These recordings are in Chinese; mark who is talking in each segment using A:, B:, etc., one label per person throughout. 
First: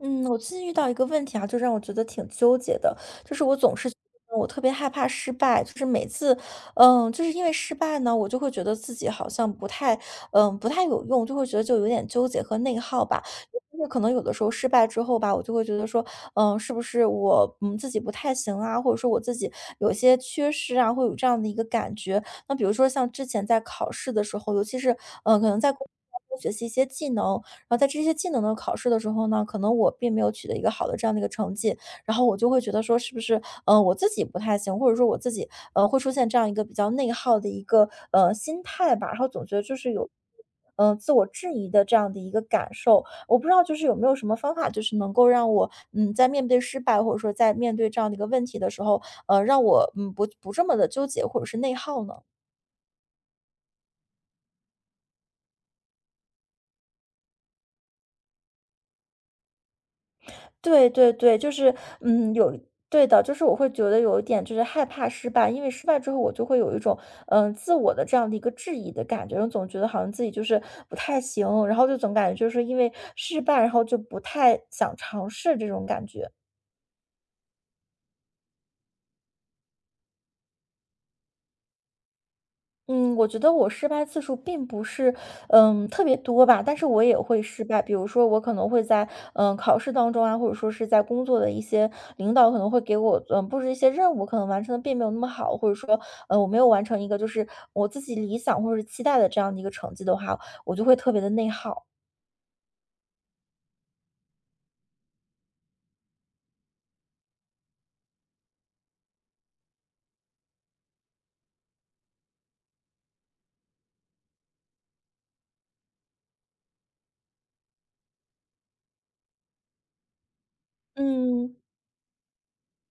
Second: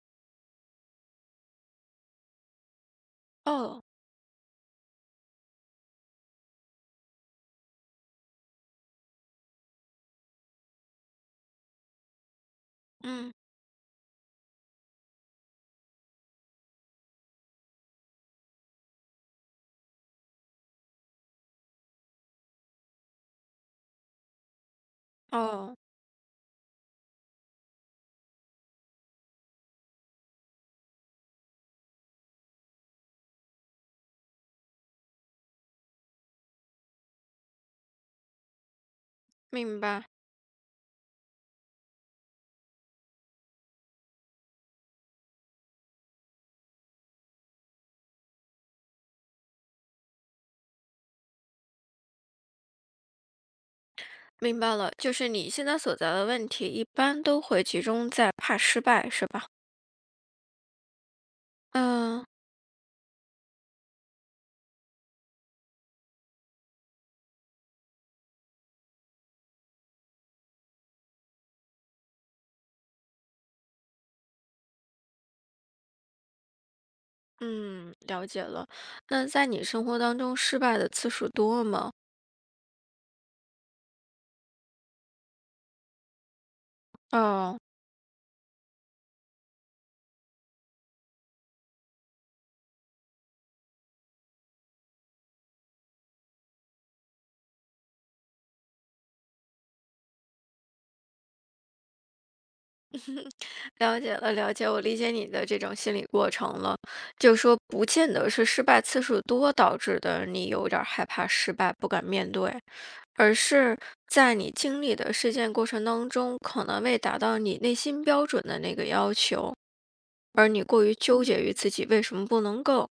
A: 嗯，我最近遇到一个问题啊，就让我觉得挺纠结的，就是我总
B: 哦，
A: 是觉得我特别害怕失败，就是每次，就是因为失败呢，我就会觉得自己好像不太，不太有用，就会觉得就有点纠结和内耗吧。
B: 嗯，
A: 就是可能有的时候失败之后吧，我就会觉得说，是不是我自己不太行啊，或者说我自己有些缺失啊，会有这样的一个感觉。那比如说像之前在考试的时候，尤其是可能在
B: 哦，
A: 工作当中学习一些技能，然后在这些技能的考试的时候呢，可能我并没有取得一个好的这样的一个成绩，然后我就会觉得说是不是，我自己不太行，或者说我自己，会出现这样一个比较内耗的一个，心态吧，然后总觉得就
B: 明
A: 是
B: 白，
A: 有自我质疑的这样的一个感受，我不知道就是有没有什么方法，就是能够让我，在面对失败或者说在面对这样的一个问题的时候，让我不这么的纠结或者是内耗呢？
B: 明白了，就是你现在所在的问题，一般都会集中在怕失败，是吧？
A: 对对对，就是，
B: 嗯
A: 有对的，就是我会觉得有一点就是害怕失败，因为失败之后我就会有一种，自我的这样的一个质疑的感觉，我总觉得好像自己就是不太行，然后就总感觉就是因为失败，然后就不太想尝试这种感觉。
B: 嗯，了解了。那在你生活当中，失败的次数多吗？
A: 嗯，我觉得我失败次数并不是，特别多吧，但是我也会
B: 哦，
A: 失败。比如说，我可能会在，考试当中啊，或者说是在工作的一些领导可能会给我，布置一些任务，可能完成的并没有那么好，或者说，我没有完成一个就是我自己理想或者是期待的这样的一个成绩的话，我就会特别的内耗。
B: 了解了，了解，我理解你的这种心理过程了。就说不见得是失败次数多导致的，你有点儿害怕失败，不敢面对，而是在你经历的事件过程当中，可能未达到你内心标准的那个要求。而你过于纠结于
A: 嗯。
B: 自己为什么不能够。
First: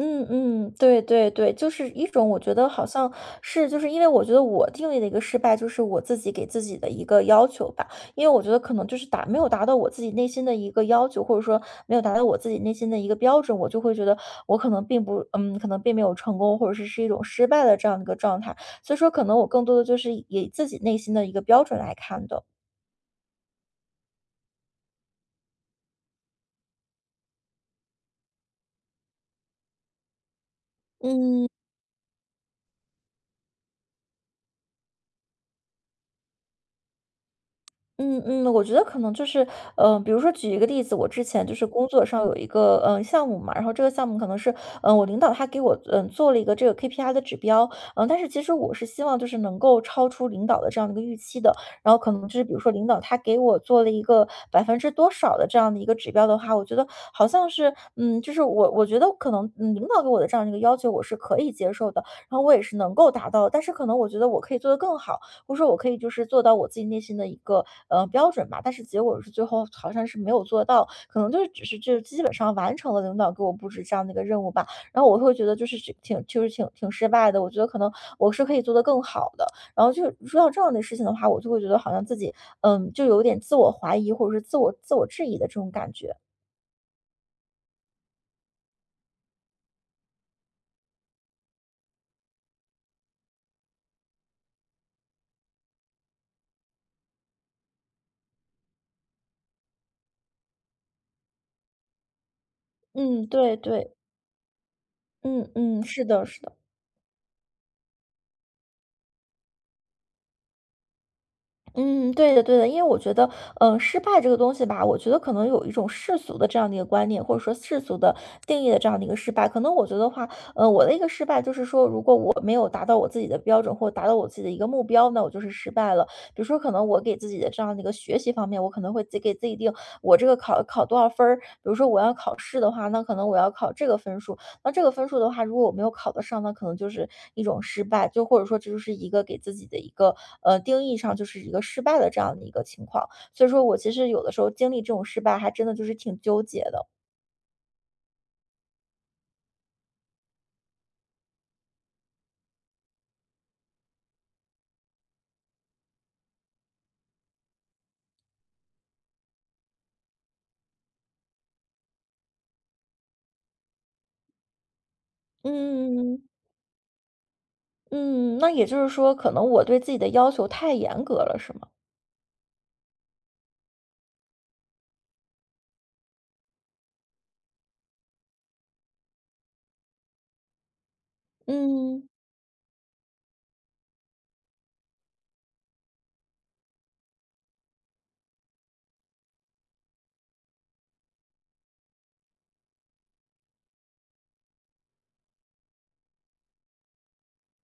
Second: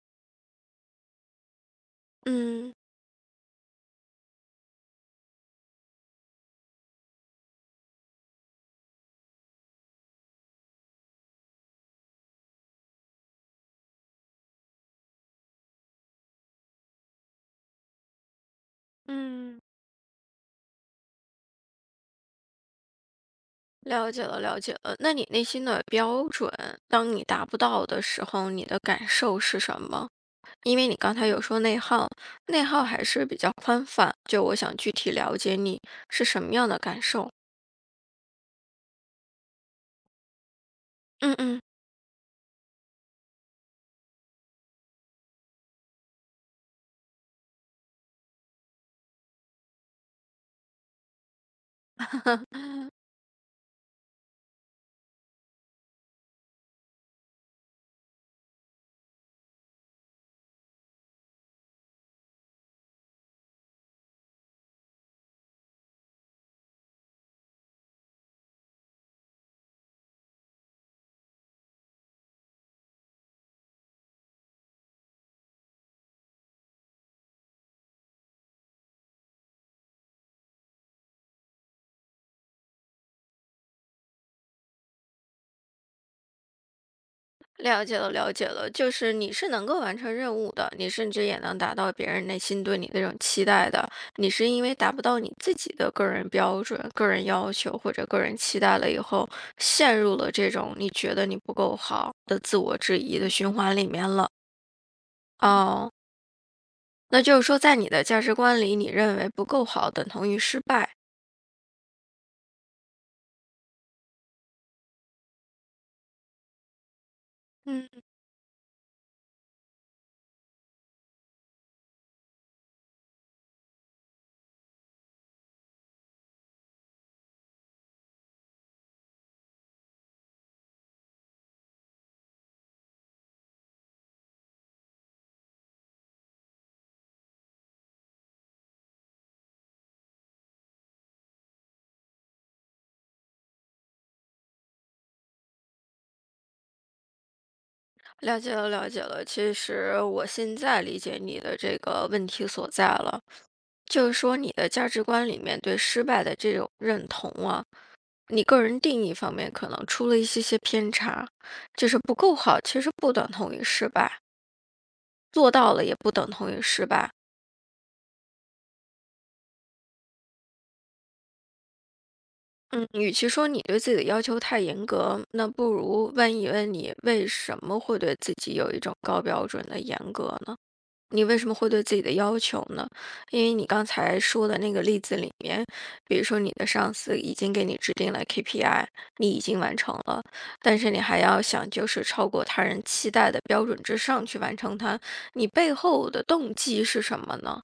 A: 嗯嗯，对对对，就是一种我觉得
B: 嗯，
A: 好像是，就是因为我觉得我定义的一个失败，就是我自己给自己的一个要求吧。因为我觉得可能就是达没有达到我自己内心的一个要求，或者说没有达到我自己内心的一个标准，我就会觉得我可能并没有成功，或者是一种失败的这样一个状态。所以说，可能我
B: 嗯。
A: 更多的就是以自己内心的一个标准来看的。
B: 了解了，了解了。那你内心的标准，当你达不到的时候，你的感受是什么？因为你刚才有
A: 嗯
B: 说内耗，内耗还是比较宽泛，就我想具体了解你是什么样的感受。
A: 嗯嗯，我觉得可能就是，比如说举一个例子，我之
B: 嗯
A: 前就
B: 嗯。
A: 是工作上有一个项目嘛，然后这个项目可能是，我领导他给我做了一个这个 KPI 的指标，但是其实我是希望就是能够超出领导的这样的一个预期的，然后可能就是比如说领导他给我做了一个百分之多少的这样的一个指标的话，我觉得好像是，就是我觉得可能领导给我的这样一个要求我是可以接受的，然后我也是能够达到，但是可能我觉得我可以做得更好。或者说我可以就是做到我自己内心的一个标准吧，但是结果是最后好像是没有做到，可能就是只是就基本上完成了领导给我布置这样的一个任务吧，然后我会觉得就是是挺就是挺失败的，我觉得可能我是可以做得更好的，然后就说到这样的事情的话，我就会觉得好像自己就有点自我怀疑或者是自我质疑的这种感觉，
B: 了解了，了解了，就是你是能够完成任务的，你甚至也能达到别人内心对你的这种期待的。你是因为达不到你自己的个人标准、个人要求或者个人期待了以后，陷入了这种你觉得你不够好的自我质疑
A: 嗯，
B: 的循
A: 对
B: 环里
A: 对，
B: 面了。
A: 嗯嗯，
B: 哦，
A: 是的，是的。
B: 那就是说，在你的价值观里，你认为不够好等同于失败。
A: 嗯，对的，对的，因为我觉得，失败这个东西吧，我觉得可能有一种世俗的这样的一个观念，或者说世
B: 嗯。
A: 俗的定义的这样的一个失败。可能我觉得话，我的一个失败就是说，如果我没有达到我自己的标准，或达到我自己的一个目标，那我就是失败了。比如说，可能我给自己的这样的一个学习方面，我可能会自己给自己定我这个考考多少分儿。比如说我要考试的话，那可能我要考这个分数，那这个分数的话，如果我没有考得上，那可能就是一种失败，就或者说这就是一个给自己的一个定义上就是一个失败的这样的一个情况。所以说我其实有的时候经历这种失败，还真的就是挺纠结的。
B: 了解了，了解了。其实我现在理解你的这个问题所在了，就是说你的价值观里面对失败的这种认同啊，你个人定义方面可能出了一些些偏差，就是不够好，其实不等同于失败，做到了也不
A: 嗯
B: 等同于失败。
A: 嗯，那也就是说，可能我对自己的要求太严格了，是吗？
B: 嗯，与其说你对自己的要求太严格，那不如问一问你为什么会对自己有一种高标准的严格呢？你为什么会对自己
A: 嗯。
B: 的要求呢？因为你刚才说的那个例子里面，比如说你的上司已经给你制定了 KPI,你已经完成了，但是你还要想就是超过他人期待的标准之上去完成它，你背后的动机是什么呢？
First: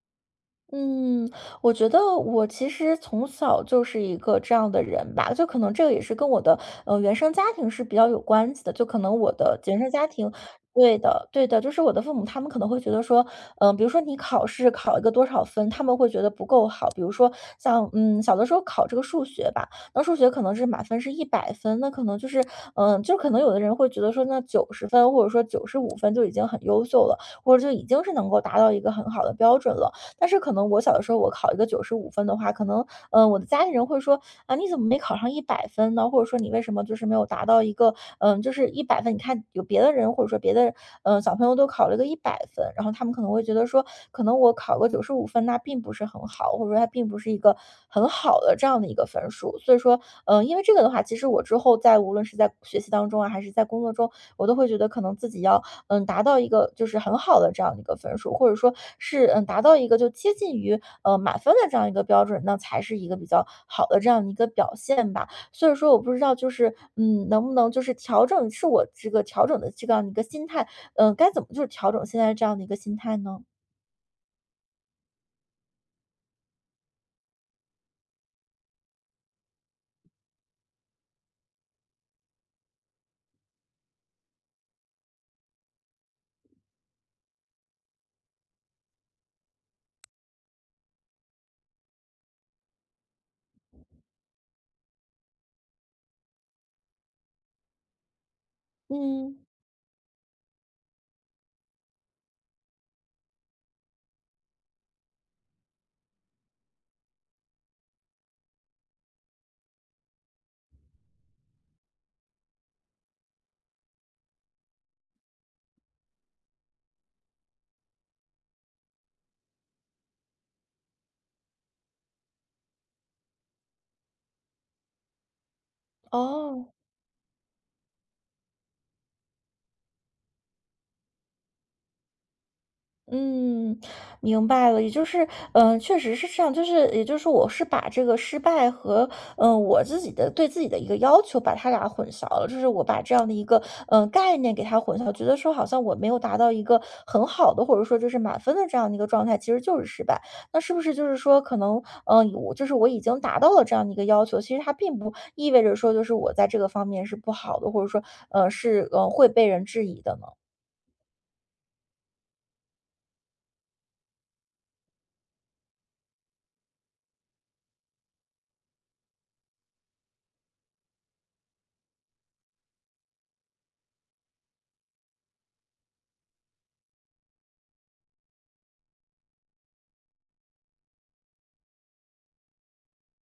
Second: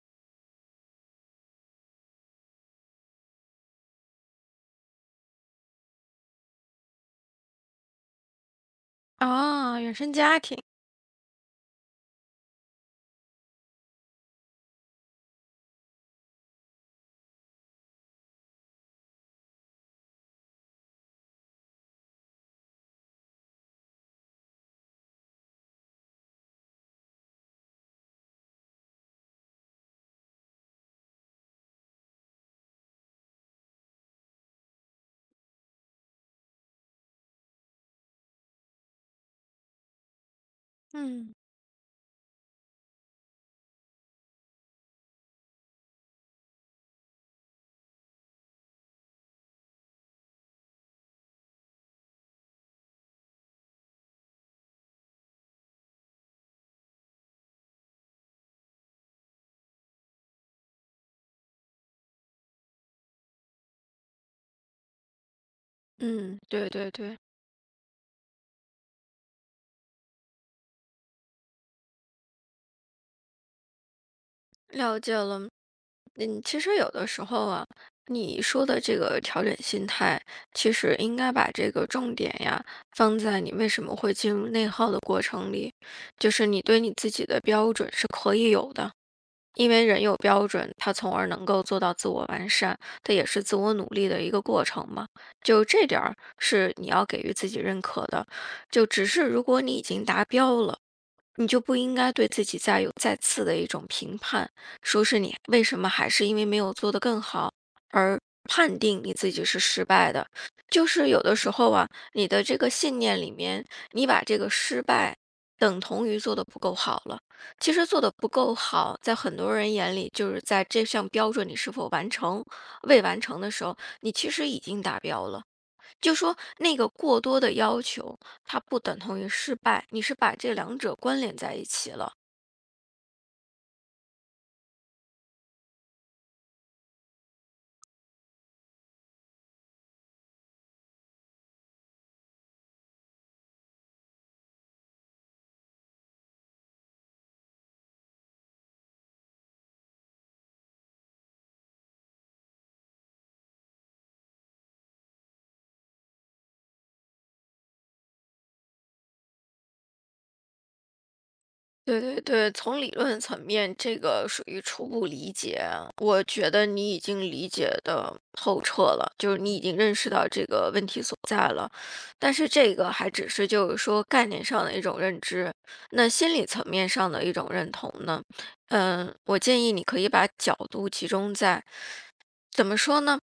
A: 嗯，我觉得我其实从小就是一个这样的人吧，就可能这个也是跟我的原生家庭是比较有关系的，就可能我的原
B: 啊，
A: 生
B: 原
A: 家
B: 生
A: 庭，
B: 家庭，
A: 对的，对的，就是我的父母他们可能会觉得说，比如说你考试考一个多少分，他们会觉得不够好，比如说像小的时候考这个数学吧，那数学可能是满分是一百分，那可能就是就可能有的人会觉得说那90分或者说九十五分就已经很优秀了，或者就已经是能够达到一个很好的标准了。但是可能我小的时候我考一个九十五分的话，可能，我的家里人会说：“啊，你怎么没考上一百分呢？”或者说：“你为什么就是没有达到一个就是一百分，你看有别的人或者说别的，小
B: 嗯。
A: 朋友都考了个一百分。”然后他们可能会觉得说，可能我考个九十五分，那并不是很好，或者说它并不是一个很好的这样的一个分数。所以说，因为这个的话，其实我之后在无论是在学习当中啊，还是在工作中，我都会觉得可能自己要达到一个就是很好的这样的一个分数，或者说是，达到一个就接近于，满分的这样一个标准，那才是一个比较好的这样的一个表现吧。所以说我不知道
B: 嗯，
A: 就
B: 对
A: 是，
B: 对对，
A: 能不能就是调整是我这个调整的这样一个心态，该怎么就是调整现在这样的一个心态呢？
B: 了解了。其实有的时候啊，你说的这个调整心态，其实应该把这个重点呀放在你为什么会进入内耗的过程里，就是你对你自己的标准是可以有的，因为人有标准，他从而能够做到自我完善，这也是自我努力的一个过程嘛。就这点儿是你要给予自己认可的。就只是
A: 嗯，
B: 如果你已经达标了，你就不应该对自己再有再次的一种评判，说是你为什么还是因为没有做得更好而判定你自己是失败的。就是有的时候啊，你的这个信念里面，你把这个失败等同于做得不够好了。其实做的不够好，在很多人眼里，就是在这项标准你是否完成，未完成的时候，你其实已经达标了。就说
A: 哦。
B: 那个过多的要求，它不等同于失败，你是把这两者关联在一起了。
A: 嗯，明白了，也就是，确实是这样，就是，也就是我是把这个失败和，我自己的对自己的一个要求，把它俩混淆了，就是我把这样的一个，概念给它混淆，觉得说好像我没有达到一个很好的，或者说就是满分的这样的一个状态，其实就是失败。那是不是就是说，可能，我就是我已经达到了这样的一个要求，其实它并不意味着说就是我在这个方面是不好的，或者说，是，会被人质疑的呢？
B: 对对对，从理论层面，这个属于初步理解。我觉得你已经理解的透彻了，就是你已经认识到这个问题所在了。但是这个还只是就是说概念上的一种认知，那心理层面上的一种认同呢？我建议你可以把角度集中在怎么说呢？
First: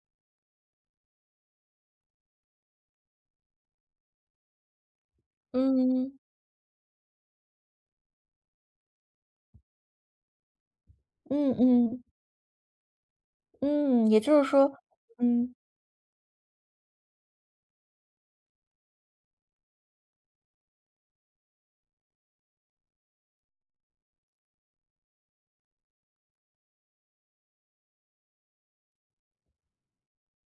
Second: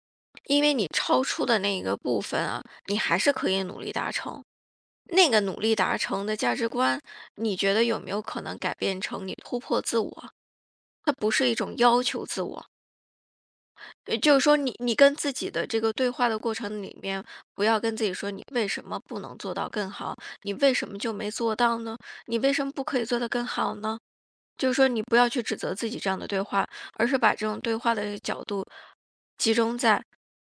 B: 因为你超出的那一个部分啊，你还是可以努力达成。那个努力达
A: 嗯
B: 成的价值观，你觉得有没有可能改变成你突破自我？它不是
A: 嗯
B: 一种
A: 嗯。
B: 要求自我，
A: 嗯，
B: 也
A: 也
B: 就
A: 就
B: 是
A: 是
B: 说
A: 说，
B: 你，你跟自己
A: 嗯
B: 的这个对话的过程里面，不要跟自己说你为什么不能做到更好，你为什么就没做到呢？你为什么不可以做得更好呢？就是说你不要去指责自己这样的对话，而是把这种对话的角度集中在，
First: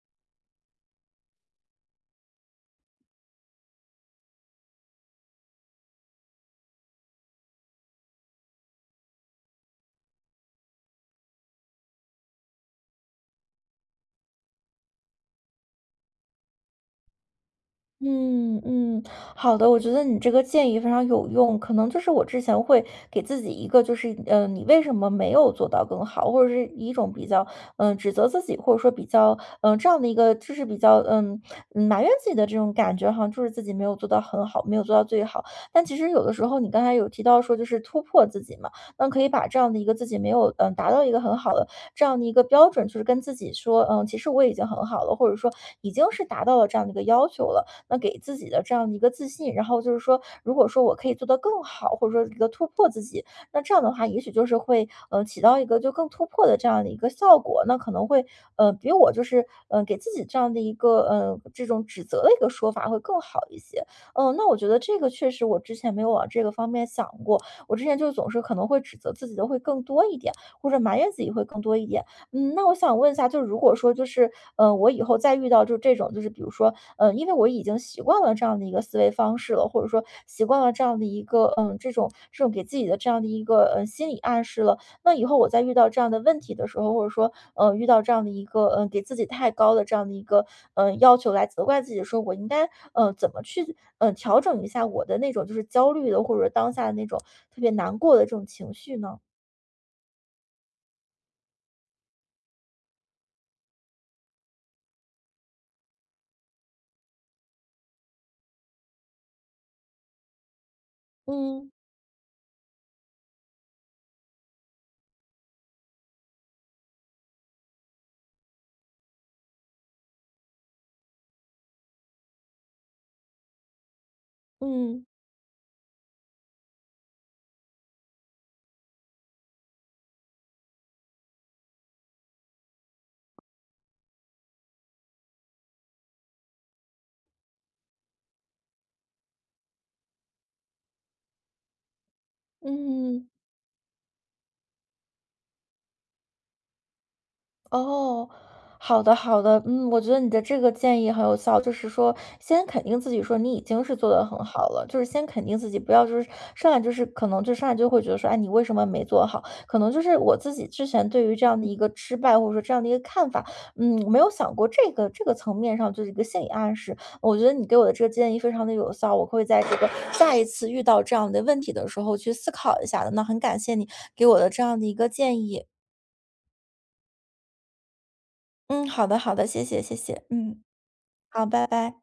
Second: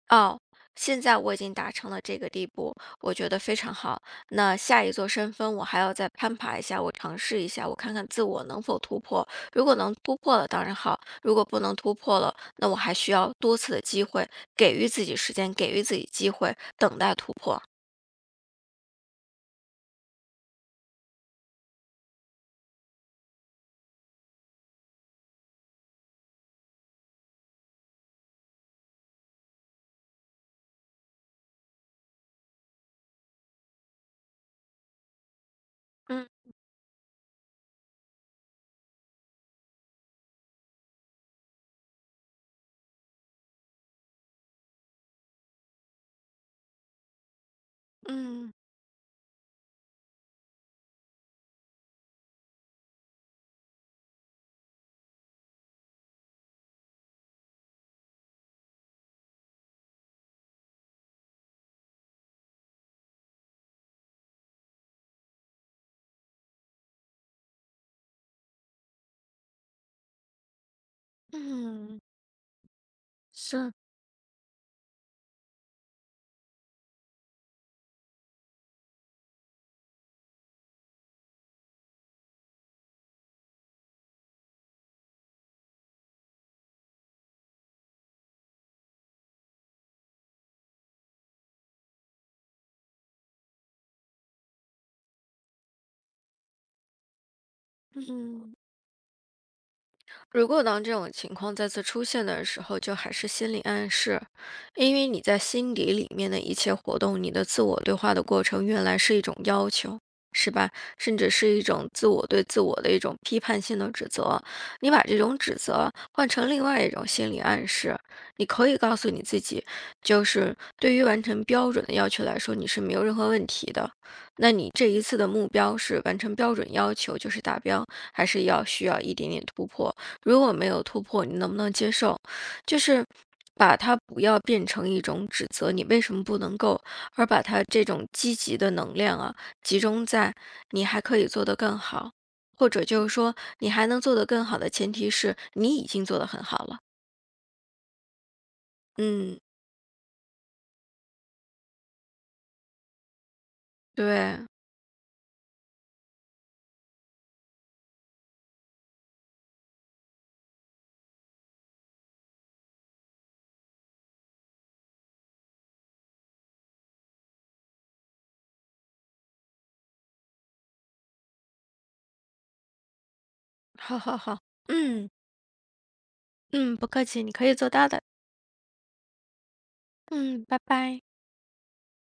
B: 哦，现在我已经达成了这个地步，我觉得非常好。那下一座山峰，我还要再攀爬一下，我尝试一下，我看看自我能否突破。如果能突破了，当然好；如果不能突破了，那我还需要多次的机会，给予自己时间，给予自己机会，等待突破。
A: 嗯嗯，好的，我觉得你这个建议非常有用。可能就是我之前会给自己一个，就是你为什么没有做到更好，或者是一种比较指责自己，或者说比较这样的一个，就是比较埋怨自己的这种感觉，好像就是自己没有做到很好，没有做到最好。但其实有
B: 嗯
A: 的时候，你刚才有提到说，就是突破自己嘛，那可以把这样的一个自己没有达到一个很好的，这样的一个标准，就是跟自己说，嗯，其实我已经很好了，或者说已经是达到了这样的一个要求了。那给自己
B: 嗯
A: 的这样的一个自信，然后就是说，如果说我可以做得更好，或者说一个突破自己，那这样的话，也许就是会，起到一个就更突破的这样的一个效果。那可能会，比我就是，给自己这样的一个，这种指责的一个说法会更好一些。嗯，那我觉得这个确实我之前没有往这个方面想过，我之前就总是可能会指责自己的会更多一点，或者埋怨自己会更多一
B: 嗯，
A: 点。嗯，那我想问一下，就是如
B: 是，
A: 果说就是，我以后再遇到就这种，就是比如说，因为我已经习惯了这样的一个思维方式了，或者说习惯了这样的一个，嗯，这种给自己的这样的一个，心理暗示了。那以后我再遇到这样的问题的时候，或者说，遇到这样的一个，给自己太高的这样的一个，要求来责怪自己的时候，我应该，怎么去，调整一下我的那种就是焦虑的，或者当下的那种特别难过的这种
B: 嗯。
A: 情绪呢？
B: 如果当这种情况再次出现的时候，就还是心理暗示，因为你在心底里面的一切活动，你的自我对话的过程，原来是一种要求，是吧？甚至是一
A: 嗯
B: 种自我对自我的一种批判性的指责。你把这种指责换成另外一种心理暗示，你可以告诉你自己，就是对于完成标准的要求来说，你是没有任何问题的。那你这一
A: 嗯。
B: 次的目标是完成标准要求，就是达标，还是要需要一点点突破？如果没有突破，你能不能接受？就是把它不要变成一种指责，你为什么不能够，而把它这种积极的能量啊，集中在你还可以做得更好，或者就是
A: 嗯，
B: 说你还能做得更好的前提是你已经做得很好了。
A: 哦，好的
B: 嗯，
A: 好的，嗯，我觉得你的这个建议很有效，就是说先肯定自己说你已经是做得很
B: 对，
A: 好了，就是先肯定自己，不要就是上来，就是可能就上来就会觉得说，哎，你为什么没做好？可能就是我自己之前对于这样的一个失败或者说这样的一个看法，嗯，没有想过这个层面上就是一个心理暗示。我觉得你给我的这个建议非常的有效，我会在这个再一次遇到这样的问题的时候去思考一下的。那很感谢你
B: 好好
A: 给我
B: 好，
A: 的这样的一个
B: 嗯
A: 建议。
B: 嗯，不客气，你可以做到的。
A: 嗯，好的好的，谢谢谢谢，
B: 嗯，拜
A: 嗯，
B: 拜。
A: 好，拜拜。